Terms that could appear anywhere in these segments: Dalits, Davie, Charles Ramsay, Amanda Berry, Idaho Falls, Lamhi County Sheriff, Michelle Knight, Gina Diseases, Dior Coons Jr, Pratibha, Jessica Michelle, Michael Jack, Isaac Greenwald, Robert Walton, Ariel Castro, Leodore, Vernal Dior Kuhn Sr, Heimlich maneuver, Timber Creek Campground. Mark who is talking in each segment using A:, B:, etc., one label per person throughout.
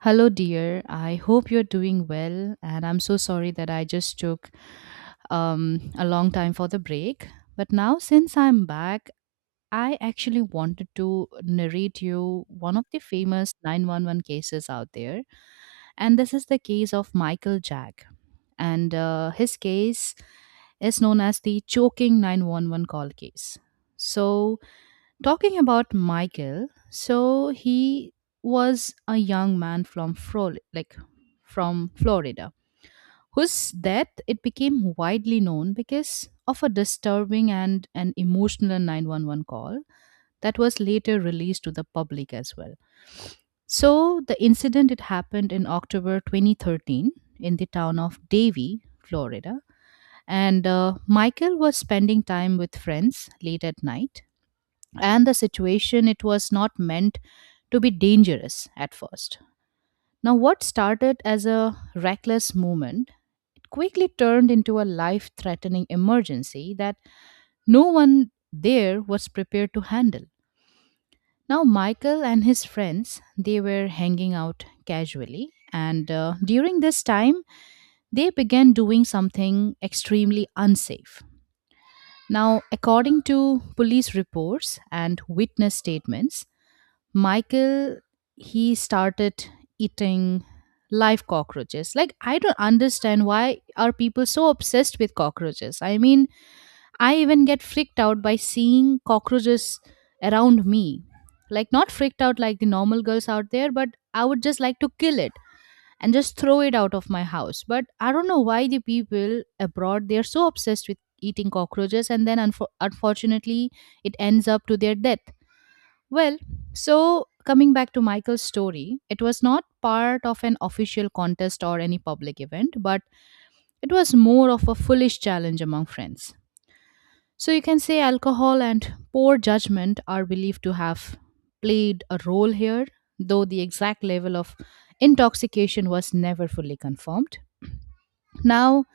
A: Hello, dear. I hope you're doing well, and I'm so sorry that I just took a long time for the break. But now, since I'm back, I actually wanted to narrate you one of the famous 911 cases out there. And this is the case of Michael Jack. And his case is known as the choking 911 call case. So, talking about Michael, so he was a young man like from Florida, whose death it became widely known because of a disturbing and an emotional 911 call that was later released to the public as well. So the incident it happened in October 2013 in the town of Davie, Florida, and Michael was spending time with friends late at night, and the situation it was not meant to be dangerous at first. Now what started as a reckless movement, it quickly turned into a life threatening emergency that no one there was prepared to handle. Now Michael and his friends, they were hanging out casually, and during this time they began doing something extremely unsafe. Now according to police reports and witness statements, Michael, he started eating live cockroaches. Like, I don't understand why are people so obsessed with cockroaches. I mean, I even get freaked out by seeing cockroaches around me. Like, not freaked out like the normal girls out there, but I would just like to kill it and just throw it out of my house. But I don't know why the people abroad, they're so obsessed with eating cockroaches, and then unfortunately it ends up to their death. Well, so coming back to Michael's story, it was not part of an official contest or any public event, but it was more of a foolish challenge among friends. So you can say alcohol and poor judgment are believed to have played a role here, though the exact level of intoxication was never fully confirmed. Now,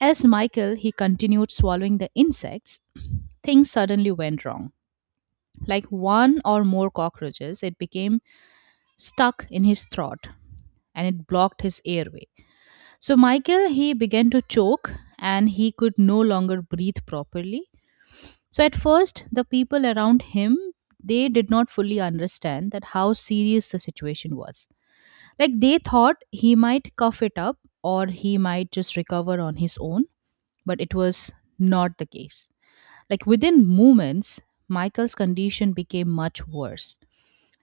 A: as Michael he continued swallowing the insects, things suddenly went wrong. Like one or more cockroaches, it became stuck in his throat and it blocked his airway. So Michael, he began to choke and he could no longer breathe properly. So at first, the people around him, they did not fully understand that how serious the situation was. Like they thought he might cough it up or he might just recover on his own, but it was not the case. Like within moments, Michael's condition became much worse.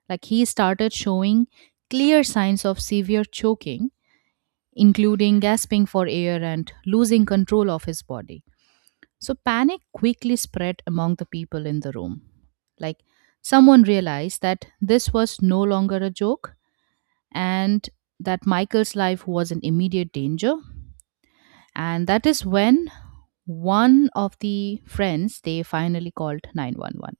A: Like he started showing clear signs of severe choking, including gasping for air and losing control of his body. So panic quickly spread among the people in the room. Like someone realized that this was no longer a joke and that Michael's life was in immediate danger. And that is when one of the friends they finally called 911.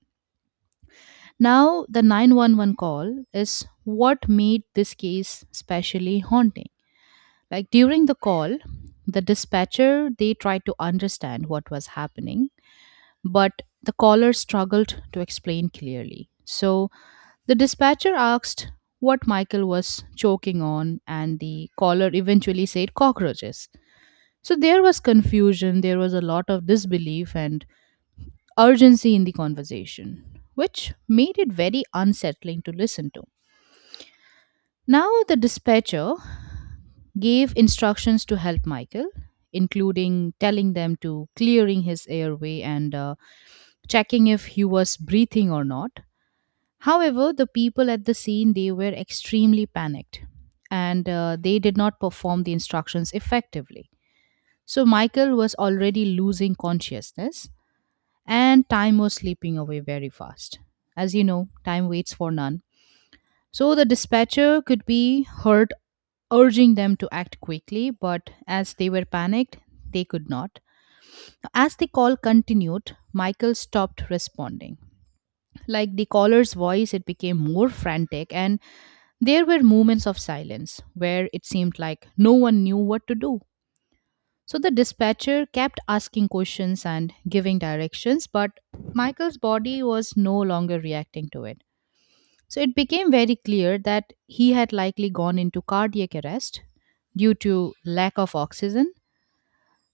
A: Now, the 911 call is what made this case specially haunting. Like during the call, the dispatcher they tried to understand what was happening, but the caller struggled to explain clearly. So the dispatcher asked what Michael was choking on, and the caller eventually said cockroaches. So, there was confusion, there was a lot of disbelief and urgency in the conversation, which made it very unsettling to listen to. Now, the dispatcher gave instructions to help Michael, including telling them to clearing his airway and checking if he was breathing or not. However, the people at the scene they were extremely panicked, and they did not perform the instructions effectively. So Michael was already losing consciousness and time was slipping away very fast. As you know, time waits for none. So the dispatcher could be heard urging them to act quickly, but as they were panicked, they could not. As the call continued, Michael stopped responding. Like the caller's voice, it became more frantic, and there were moments of silence where it seemed like no one knew what to do. So the dispatcher kept asking questions and giving directions, but Michael's body was no longer reacting to it. So it became very clear that he had likely gone into cardiac arrest due to lack of oxygen.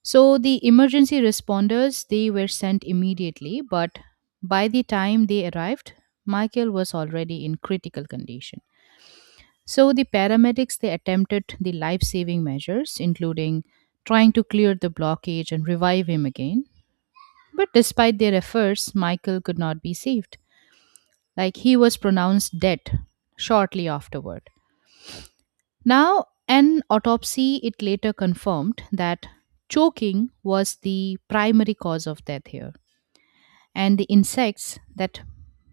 A: So the emergency responders they were sent immediately, but by the time they arrived, Michael was already in critical condition. So the paramedics they attempted the life-saving measures, including trying to clear the blockage and revive him again. But despite their efforts, Michael could not be saved. Like he was pronounced dead shortly afterward. Now an autopsy it later confirmed that choking was the primary cause of death here, and the insects that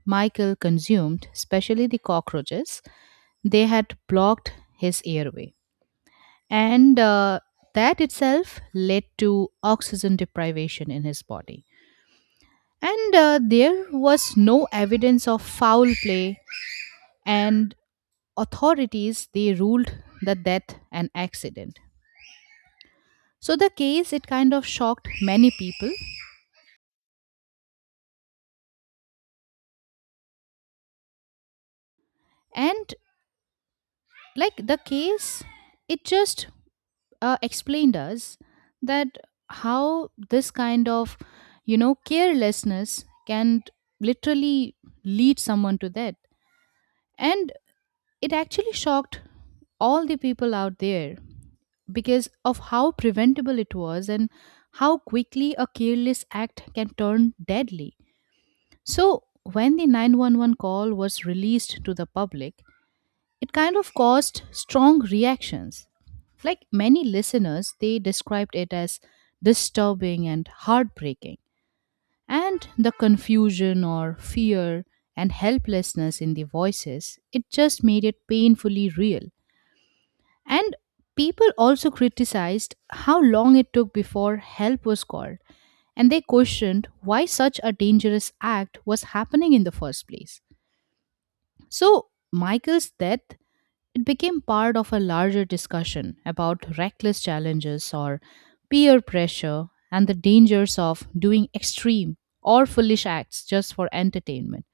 A: Michael consumed, especially the cockroaches, they had blocked his airway. And that itself led to oxygen deprivation in his body. And there was no evidence of foul play, and authorities they ruled the death an accident. So the case it kind of shocked many people, and like the case, it just explained us that how this kind of carelessness can literally lead someone to death, and it actually shocked all the people out there because of how preventable it was and how quickly a careless act can turn deadly. So when the 911 call was released to the public, it kind of caused strong reactions. Like many listeners, they described it as disturbing and heartbreaking. And the confusion or fear and helplessness in the voices, it just made it painfully real. And people also criticized how long it took before help was called, and they questioned why such a dangerous act was happening in the first place. So Michael's death, it became part of a larger discussion about reckless challenges or peer pressure and the dangers of doing extreme or foolish acts just for entertainment.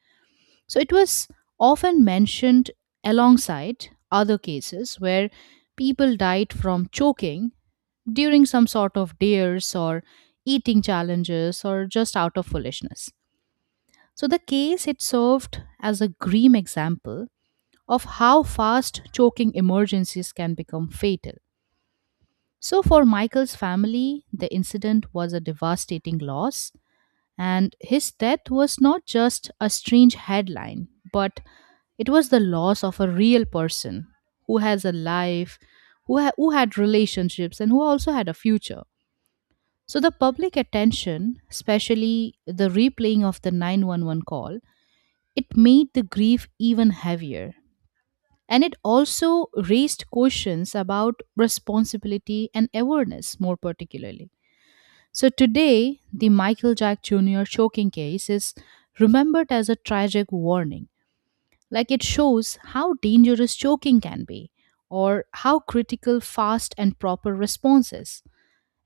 A: So it was often mentioned alongside other cases where people died from choking during some sort of dares or eating challenges or just out of foolishness. So the case it served as a grim example of how fast choking emergencies can become fatal. So, for Michael's family, the incident was a devastating loss, and his death was not just a strange headline, but it was the loss of a real person who has a life, who had relationships, and who also had a future. So, the public attention, especially the replaying of the 911 call, it made the grief even heavier. And it also raised questions about responsibility and awareness, more particularly. So today, the Michael Jack Jr. choking case is remembered as a tragic warning. Like it shows how dangerous choking can be, or how critical fast and proper response is,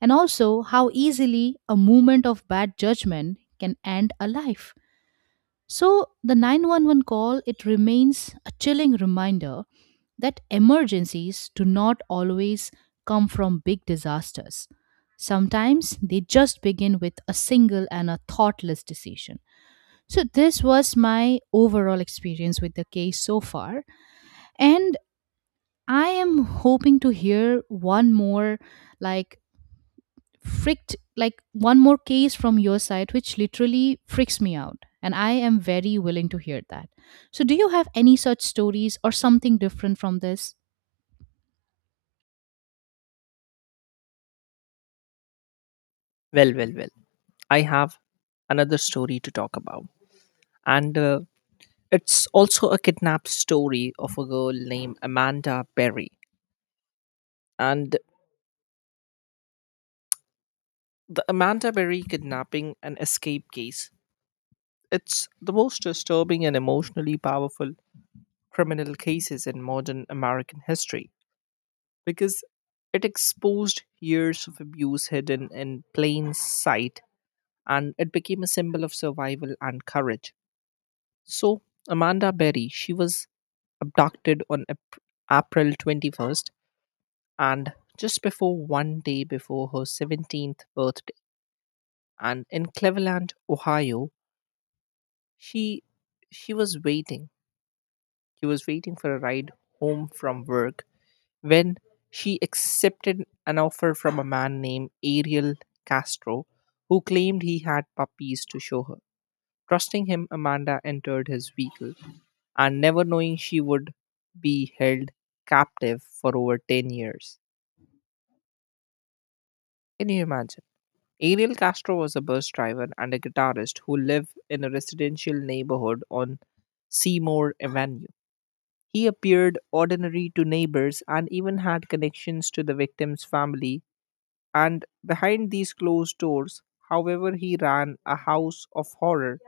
A: and also how easily a moment of bad judgment can end a life. So the 911 call, it remains a chilling reminder that emergencies do not always come from big disasters. Sometimes they just begin with a single and a thoughtless decision. So, this was my overall experience with the case so far. And I am hoping to hear one more, like like one more case from your side which literally freaks me out, and I am very willing to hear that. So do you have any such stories or something different from this?
B: Well, well, well. I have another story to talk about. And It's also a kidnapped story of a girl named Amanda Berry. And the Amanda Berry kidnapping and escape case, it's the most disturbing and emotionally powerful criminal cases in modern American history because it exposed years of abuse hidden in plain sight and it became a symbol of survival and courage. So, Amanda Berry, she was abducted on April 21st and just before one day before her 17th birthday. And in Cleveland, Ohio, she she was waiting. She was waiting for a ride home from work when she accepted an offer from a man named Ariel Castro who claimed he had puppies to show her. Trusting him, Amanda entered his vehicle and never knowing she would be held captive for over 10 years. Can you imagine? Ariel Castro was a bus driver and a guitarist who lived in a residential neighborhood on Seymour Avenue. He appeared ordinary to neighbors and even had connections to the victim's family. And behind these closed doors, however, he ran a house of horror,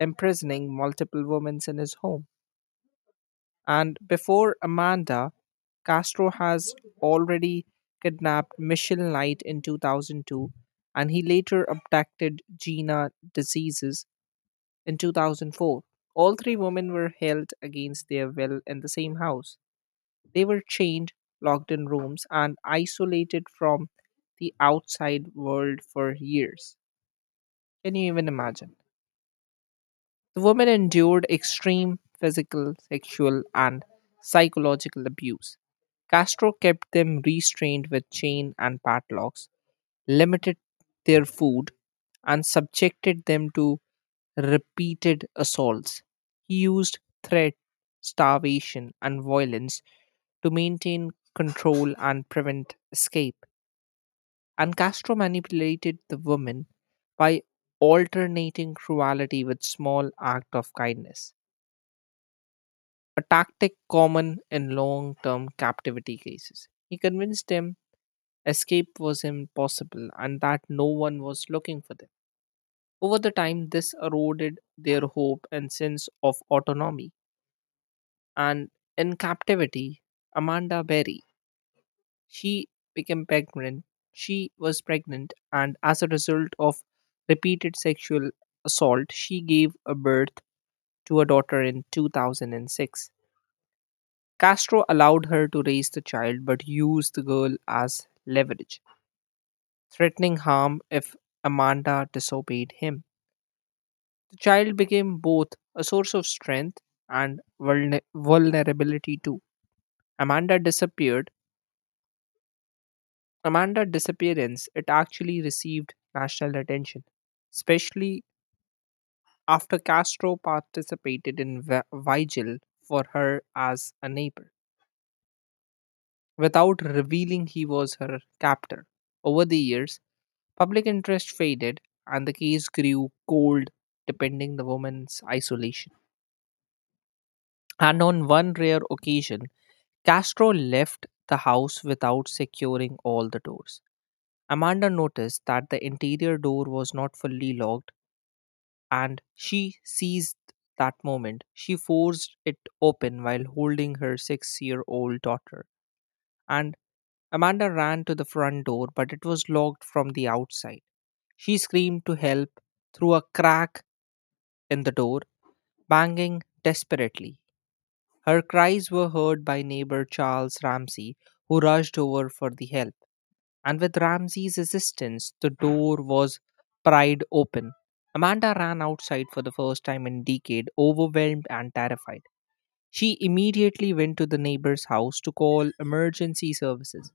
B: imprisoning multiple women in his home. And before Amanda, Castro has already kidnapped Michelle Knight in 2002, and he later abducted Gina Diseases in 2004. All three women were held against their will in the same house. They were chained, locked in rooms, and isolated from the outside world for years. Can you even imagine? The woman endured extreme physical, sexual, and psychological abuse. Castro kept them restrained with chain and padlocks, limited their food, and subjected them to repeated assaults. He used threat, starvation, and violence to maintain control and prevent escape. And Castro manipulated the women by alternating cruelty with small act of kindness. A tactic common in long term captivity cases. He convinced them escape was impossible and that no one was looking for them. Over the time, this eroded their hope and sense of autonomy. And in captivity, Amanda Berry, she became pregnant. She was pregnant, and as a result of repeated sexual assault, she gave a birth to a daughter in 2006. Castro allowed her to raise the child but used the girl as leverage, threatening harm if Amanda disobeyed him. The child became both a source of strength and vulnerability too. Amanda disappeared. Amanda's disappearance, it actually received national attention, especially after Castro participated in vigil for her as a neighbor, without revealing he was her captor. Over the years, public interest faded, and the case grew cold, depending the woman's isolation. And on one rare occasion, Castro left the house without securing all the doors. Amanda noticed that the interior door was not fully locked, and she seized that moment. She forced it open while holding her 6 year old daughter, and Amanda ran to the front door, but it was locked from the outside. She screamed to help through a crack in the door, banging desperately. Her cries were heard by neighbor Charles Ramsay, who rushed over for the help. And with Ramsay's assistance, the door was pried open. Amanda ran outside for the first time in a decade, overwhelmed and terrified. She immediately went to the neighbor's house to call emergency services,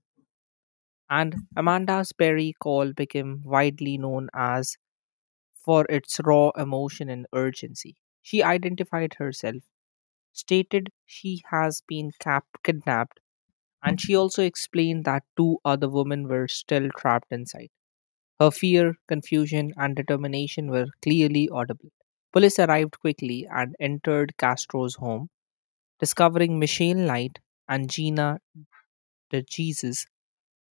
B: and Amanda's berry call became widely known as for its raw emotion and urgency. She identified herself stated she has been kidnapped, and she also explained that two other women were still trapped inside. Her fear, confusion, and determination were clearly audible. Police arrived quickly and entered Castro's home, discovering Michelle Knight and Gina De Jesus.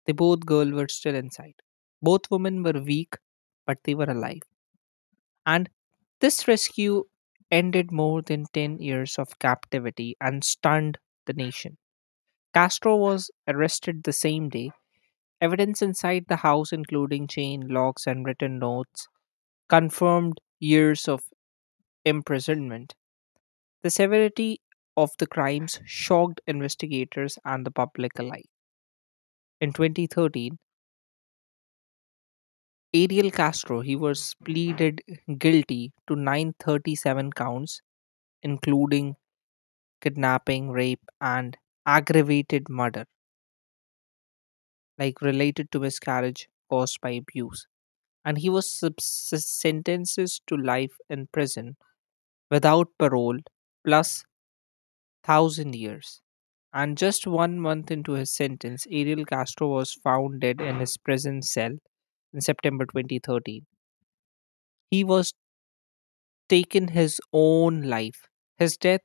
B: The both girls were still inside. Both women were weak, but they were alive. And this rescue ended more than 10 years of captivity and stunned the nation. Castro was arrested the same day. Evidence inside the house, including chain locks and written notes, confirmed years of imprisonment. The severity of the crimes shocked investigators and the public alike. In 2013, Ariel Castro he was pleaded guilty to 937 counts, including kidnapping, rape, and aggravated murder, like related to miscarriage caused by abuse. And he was sentenced to life in prison without parole plus 1000 years. And just 1 month into his sentence, Ariel Castro was found dead in his prison cell in September 2013. He was taken his own life. His death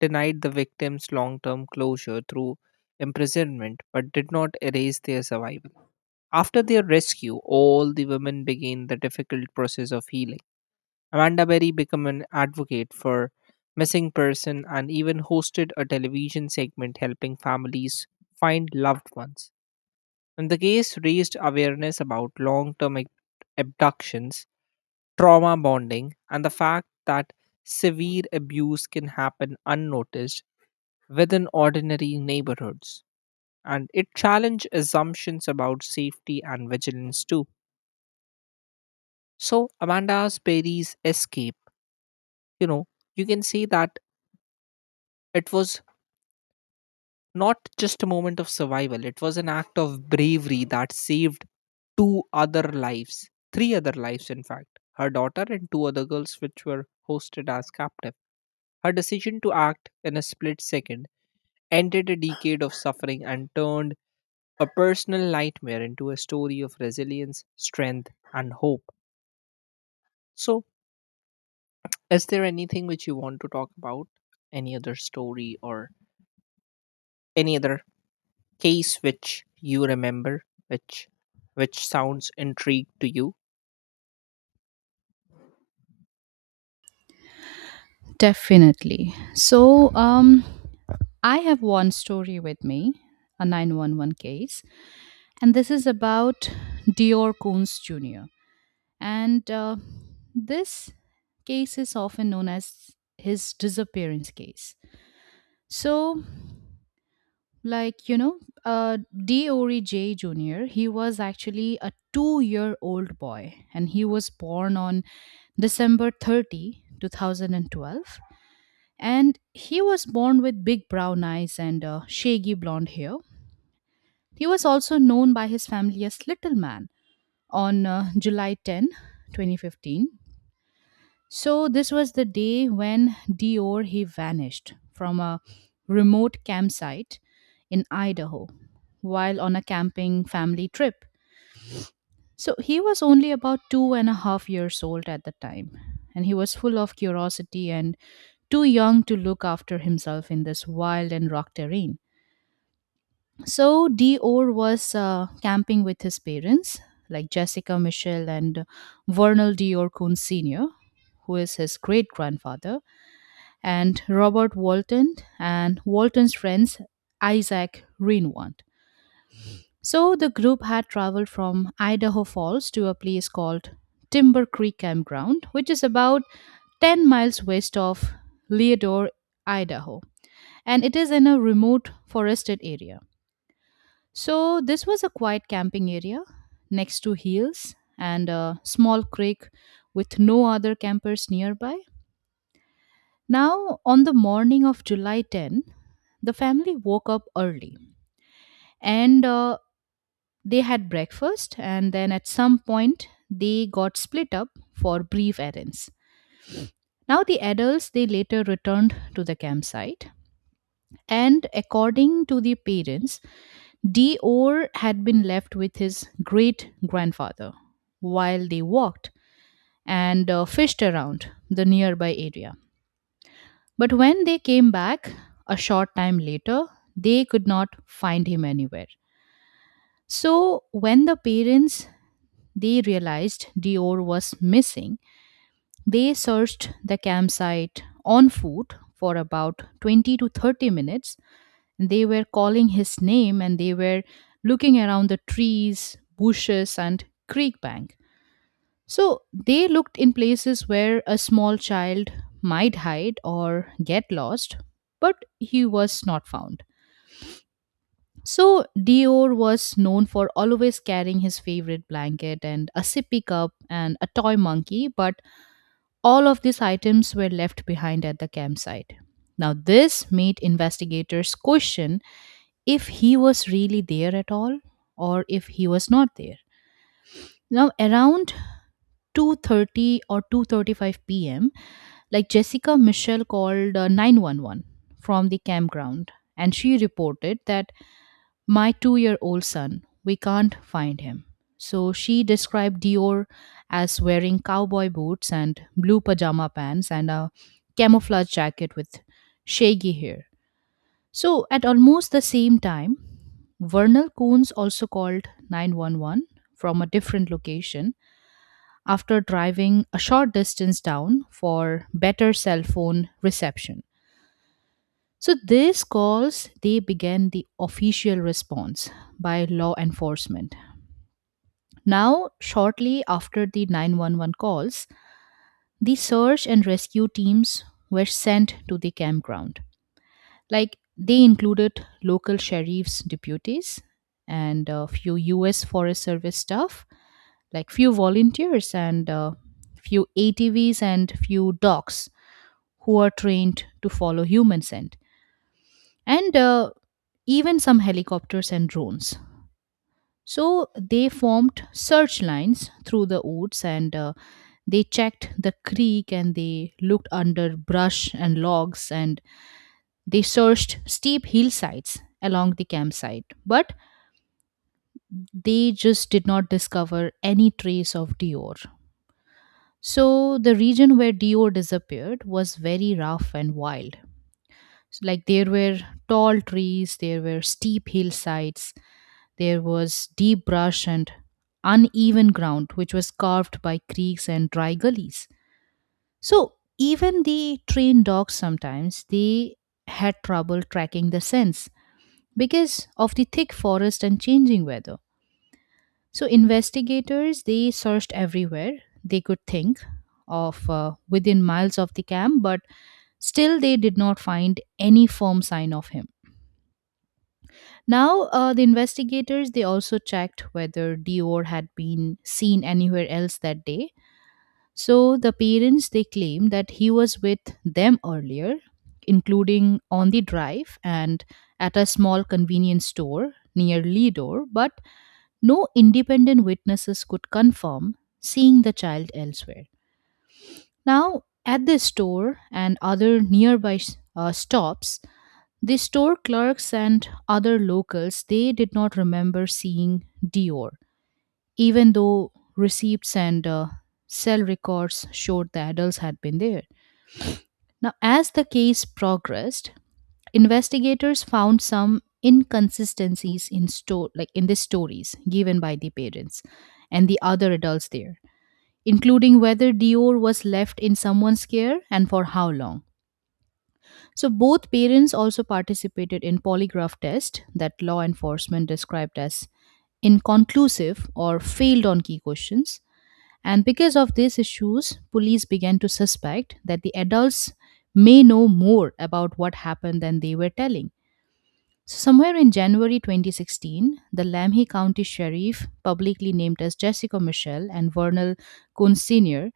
B: denied the victims long term closure through imprisonment but did not erase their survival. After their rescue, all the women began the difficult process of healing. Amanda Berry became an advocate for missing person and even hosted a television segment helping families find loved ones. And the case raised awareness about long-term abductions, trauma bonding, and the fact that severe abuse can happen unnoticed within ordinary neighborhoods. And it challenged assumptions about safety and vigilance too. So Amanda Berry's escape, you know, you can see that it was not just a moment of survival, it was an act of bravery that saved two other lives, three other lives, in fact, her daughter and two other girls, which were hosted as captive. Her decision to act in a split second ended a decade of suffering and turned a personal nightmare into a story of resilience, strength, and hope. So, is there anything which you want to talk about? Any other story or any other case which you remember which sounds intrigue to you?
A: Definitely. So I have one story with me, a 911 case, and this is about Dior Coons Jr. And this case is often known as his disappearance case. So, like you know Diori J Jr., he was actually a 2-year-old boy, and he was born on December 30, 2012, and he was born with big brown eyes and shaggy blonde hair. He was also known by his family as little man. On July 10, 2015, so this was the day when Dior he vanished from a remote campsite in Idaho while on a camping family trip. So he was only about two and a half years old at the time, and he was full of curiosity and too young to look after himself in this wild and rock terrain. So Dior was camping with his parents, like Jessica Michelle and Vernal Dior Kuhn Sr., who is his great grandfather, and Robert Walton, and Walton's friends Isaac Greenwald. So the group had traveled from Idaho Falls to a place called Timber Creek Campground, which is about 10 miles west of Leodore, Idaho, and it is in a remote forested area. So this was a quiet camping area next to hills and a small creek with no other campers nearby. Now, on the morning of July 10, the family woke up early, and they had breakfast, and then at some point, they got split up for brief errands. Now, the adults they later returned to the campsite, and according to the parents, Dior had been left with his great grandfather while they walked and fished around the nearby area. But when they came back a short time later, they could not find him anywhere. So when the parents they realized Dior was missing, they searched the campsite on foot for about 20 to 30 minutes. They were calling his name and they were looking around the trees, bushes and creek bank. So they looked in places where a small child might hide or get lost, but he was not found. So Dior was known for always carrying his favorite blanket and a sippy cup and a toy monkey, but all of these items were left behind at the campsite. Now this made investigators question if he was really there at all or if he was not there. Now around 2:30 or 2:35 p.m. like Jessica Michelle called 911 from the campground and she reported that my 2-year-old son we can't find him. So she described Dior as wearing cowboy boots and blue pajama pants and a camouflage jacket with shaggy hair. So at almost the same time Vernal Coons also called 911 from a different location after driving a short distance down for better cell phone reception. So these calls they began the official response by law enforcement. Now shortly after the 911 calls, the search and rescue teams were sent to the campground. Like they included local sheriff's deputies and a few US Forest Service staff, like few volunteers and few ATVs and few dogs who are trained to follow human scent, and even some helicopters and drones. So they formed search lines through the woods and they checked the creek and they looked under brush and logs and they searched steep hillsides along the campsite. But they just did not discover any trace of Dior. So the region where Dior disappeared was very rough and wild. So, like there were tall trees, there were steep hillsides, there was deep brush and uneven ground, which was carved by creeks and dry gullies. So even the trained dogs sometimes they had trouble tracking the scents because of the thick forest and changing weather. So investigators they searched everywhere they could think of within miles of the camp, but still they did not find any firm sign of him. Now, the investigators they also checked whether Dior had been seen anywhere else that day. So the parents they claim that he was with them earlier, including on the drive and at a small convenience store near Lidor, but no independent witnesses could confirm seeing the child elsewhere. Now, at this store and other nearby stops, the store clerks and other locals they did not remember seeing Dior, even though receipts and cell records showed the adults had been there. Now, as the case progressed, investigators found some inconsistencies in store like in the stories given by the parents and the other adults there, including whether Dior was left in someone's care and for how long. So both parents also participated in polygraph test that law enforcement described as inconclusive or failed on key questions. And because of these issues, police began to suspect that the adults may know more about what happened than they were telling. So somewhere in January 2016, the Lamhi County Sheriff, publicly named as Jessica Michelle and Vernal Kuhn Sr.,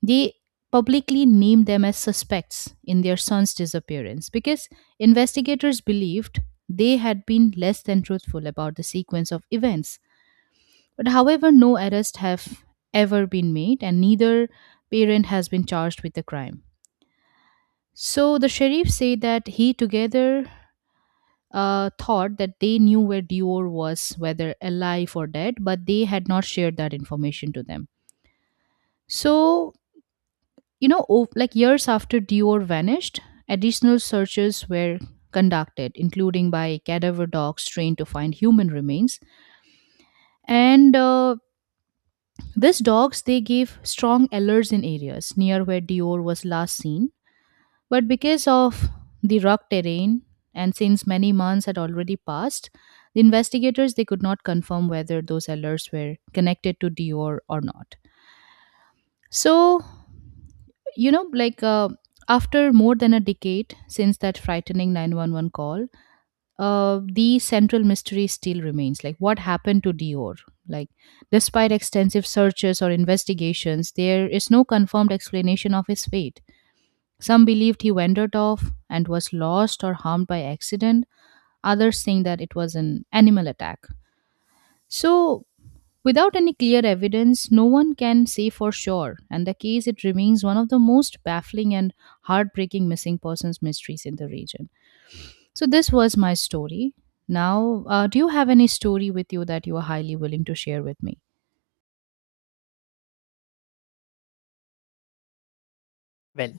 A: they publicly named them as suspects in their son's disappearance because investigators believed they had been less than truthful about the sequence of events. But however, no arrests have ever been made, and neither parent has been charged with the crime. So the sheriff said that he, together, thought that they knew where Dior was, whether alive or dead, but they had not shared that information to them. So like years after Dior vanished, additional searches were conducted, including by cadaver dogs trained to find human remains. And these dogs they gave strong alerts in areas near where Dior was last seen. But because of the rock terrain, and since many months had already passed, the investigators they could not confirm whether those alerts were connected to Dior or not. So you know like uh, after more than a decade since that frightening 911 call, the central mystery still remains, like what happened to Dior. Like despite extensive searches or investigations, there is no confirmed explanation of his fate. Some believed he wandered off and was lost or harmed by accident, others saying that it was an animal attack. So without any clear evidence, no one can say for sure, and the case it remains one of the most baffling and heartbreaking missing persons mysteries in the region. So this was my story. Now, do you have any story with you that you are highly willing to share with me?
B: Well,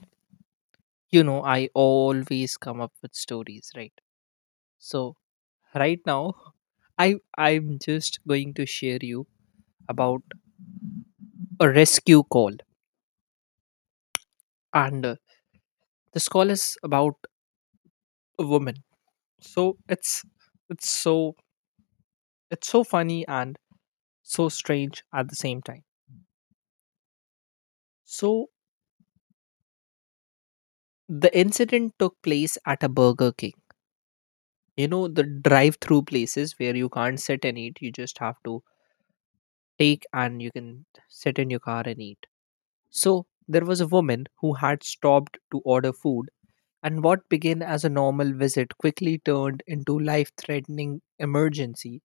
B: you know, I always come up with stories, right? So right now, i I'm just going to share you about a rescue call, and this call is about a woman. So it's so it's so funny and so strange at the same time. So the incident took place at a Burger King, you know, the drive through places where you can't sit and eat, you just have to take and you can sit in your car and eat. So there was a woman who had stopped to order food, and what began as a normal visit quickly turned into life threatening emergency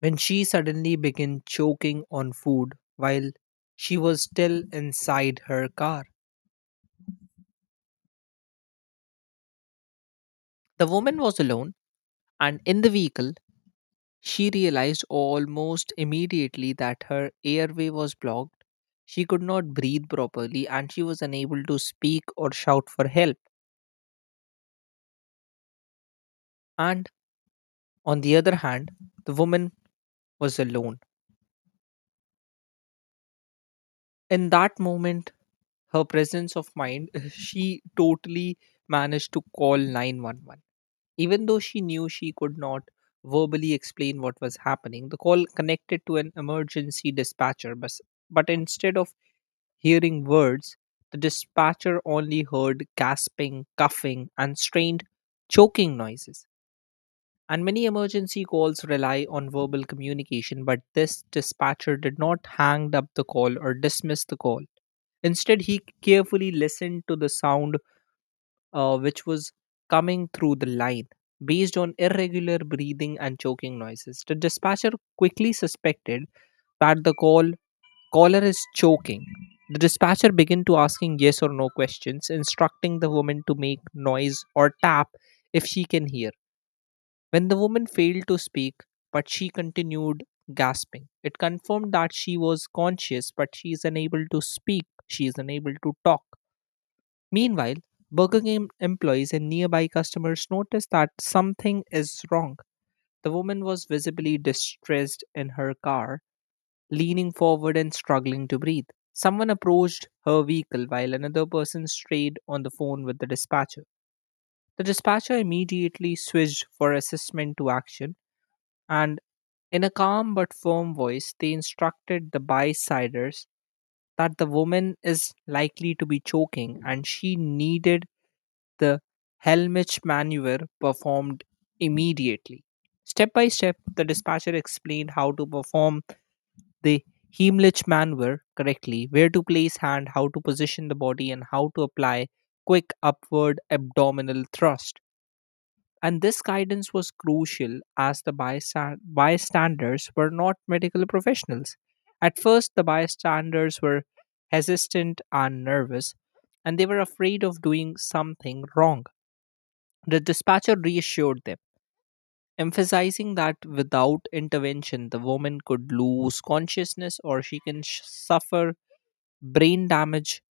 B: when she suddenly began choking on food while she was still inside her car. The woman was alone and in the vehicle. She realized almost immediately that her airway was blocked. She could not breathe properly and she was unable to speak or shout for help. And on the other hand, the woman was alone. In that moment, her presence of mind, she totally managed to call 911. Even though she knew she could not verbally explain what was happening, the call connected to an emergency dispatcher, but, instead of hearing words, the dispatcher only heard gasping, coughing, and strained choking noises. And many emergency calls rely on verbal communication, but this dispatcher did not hang up the call or dismiss the call. Instead, he carefully listened to the sound which was coming through the line. Based on irregular breathing and choking noises, the dispatcher quickly suspected that the caller is choking. The dispatcher began to asking yes or no questions, instructing the woman to make noise or tap if she can hear. When the woman failed to speak, but she continued gasping, it confirmed that she was conscious, but she is unable to speak. She is unable to talk. Meanwhile, Burger King employees and nearby customers noticed that something is wrong. The woman was visibly distressed in her car leaning forward and struggling to breathe. Someone approached her vehicle while another person strayed on the phone with the dispatcher. The dispatcher immediately switched for assessment to action, and in a calm but firm voice, they instructed the bystanders that the woman is likely to be choking and she needed the Helmich maneuver performed immediately. Step by step, the dispatcher explained how to perform the Heimlich maneuver correctly, where to place hand, how to position the body, and how to apply quick upward abdominal thrust. And this guidance was crucial as the bystanders were not medical professionals. At first, the bystanders were hesitant and nervous, and they were afraid of doing something wrong. The dispatcher reassured them, emphasizing that without intervention, the woman could lose consciousness or she can suffer brain damage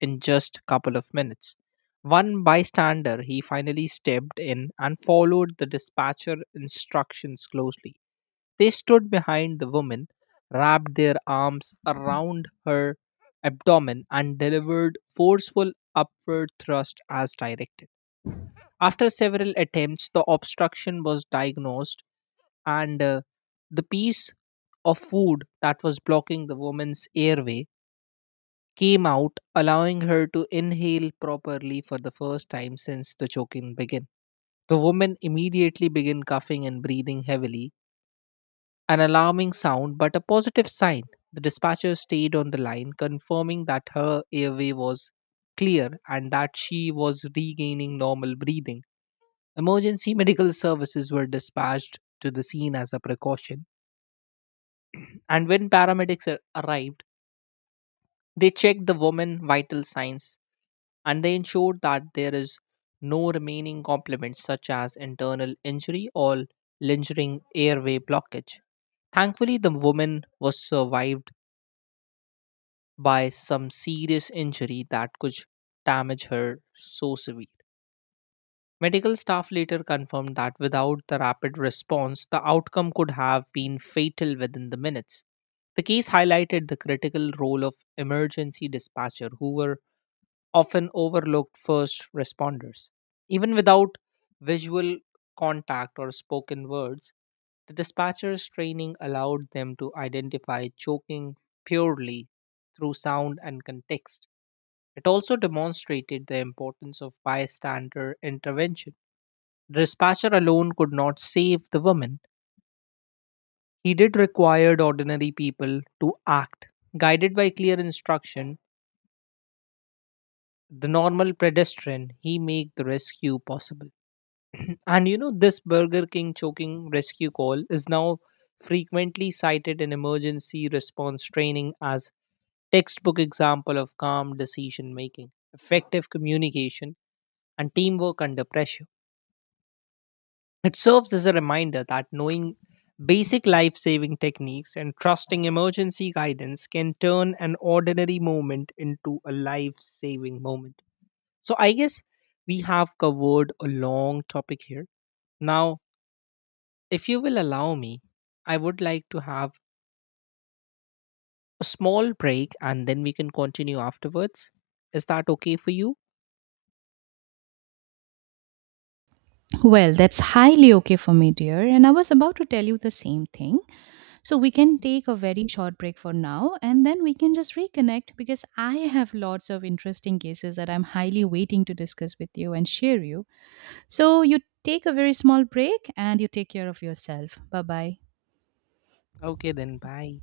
B: in just couple of minutes. One bystander, he finally stepped in and followed the dispatcher instructions closely. They stood behind the woman, wrapped their arms around her abdomen, and delivered forceful upward thrust as directed. After several attempts, the obstruction was diagnosed, and the piece of food that was blocking the woman's airway came out, allowing her to inhale properly for the first time since the choking began. The woman immediately began coughing and breathing heavily, an alarming sound but a positive sign. The dispatcher stayed on the line, confirming that her airway was clear and that she was regaining normal breathing. Emergency medical services were dispatched to the scene as a precaution, and when paramedics arrived, they checked the woman's vital signs and they ensure that there is no remaining complement, such as internal injury or lingering airway blockage. Thankfully, the woman was survived by some serious injury that could damage her so severe. Medical staff later confirmed that without the rapid response, the outcome could have been fatal within the minutes. The case highlighted the critical role of emergency dispatcher who were often overlooked first responders. Even without visual contact or spoken words, the dispatcher's training allowed them to identify choking purely through sound and context. It also demonstrated the importance of bystander intervention. The dispatcher alone could not save the woman. He did required ordinary people to act. Guided by clear instruction, the normal pedestrian, he made the rescue possible. And you know, this Burger King choking rescue call is now frequently cited in emergency response training as textbook example of calm decision making, effective communication, and teamwork under pressure. It serves as a reminder that knowing basic life saving techniques and trusting emergency guidance can turn an ordinary moment into a life saving moment. So, I guess we have covered a long topic here. Now, if you will allow me, I would like to have a small break and then we can continue afterwards. Is that okay for you?
A: Well, that's highly okay for me, dear. And I was about to tell you the same thing. So we can take a very short break for now and then we can just reconnect because I have lots of interesting cases that I'm highly waiting to discuss with you and share you. So you take a very small break and you take care of yourself. Bye bye.
B: Okay, then bye.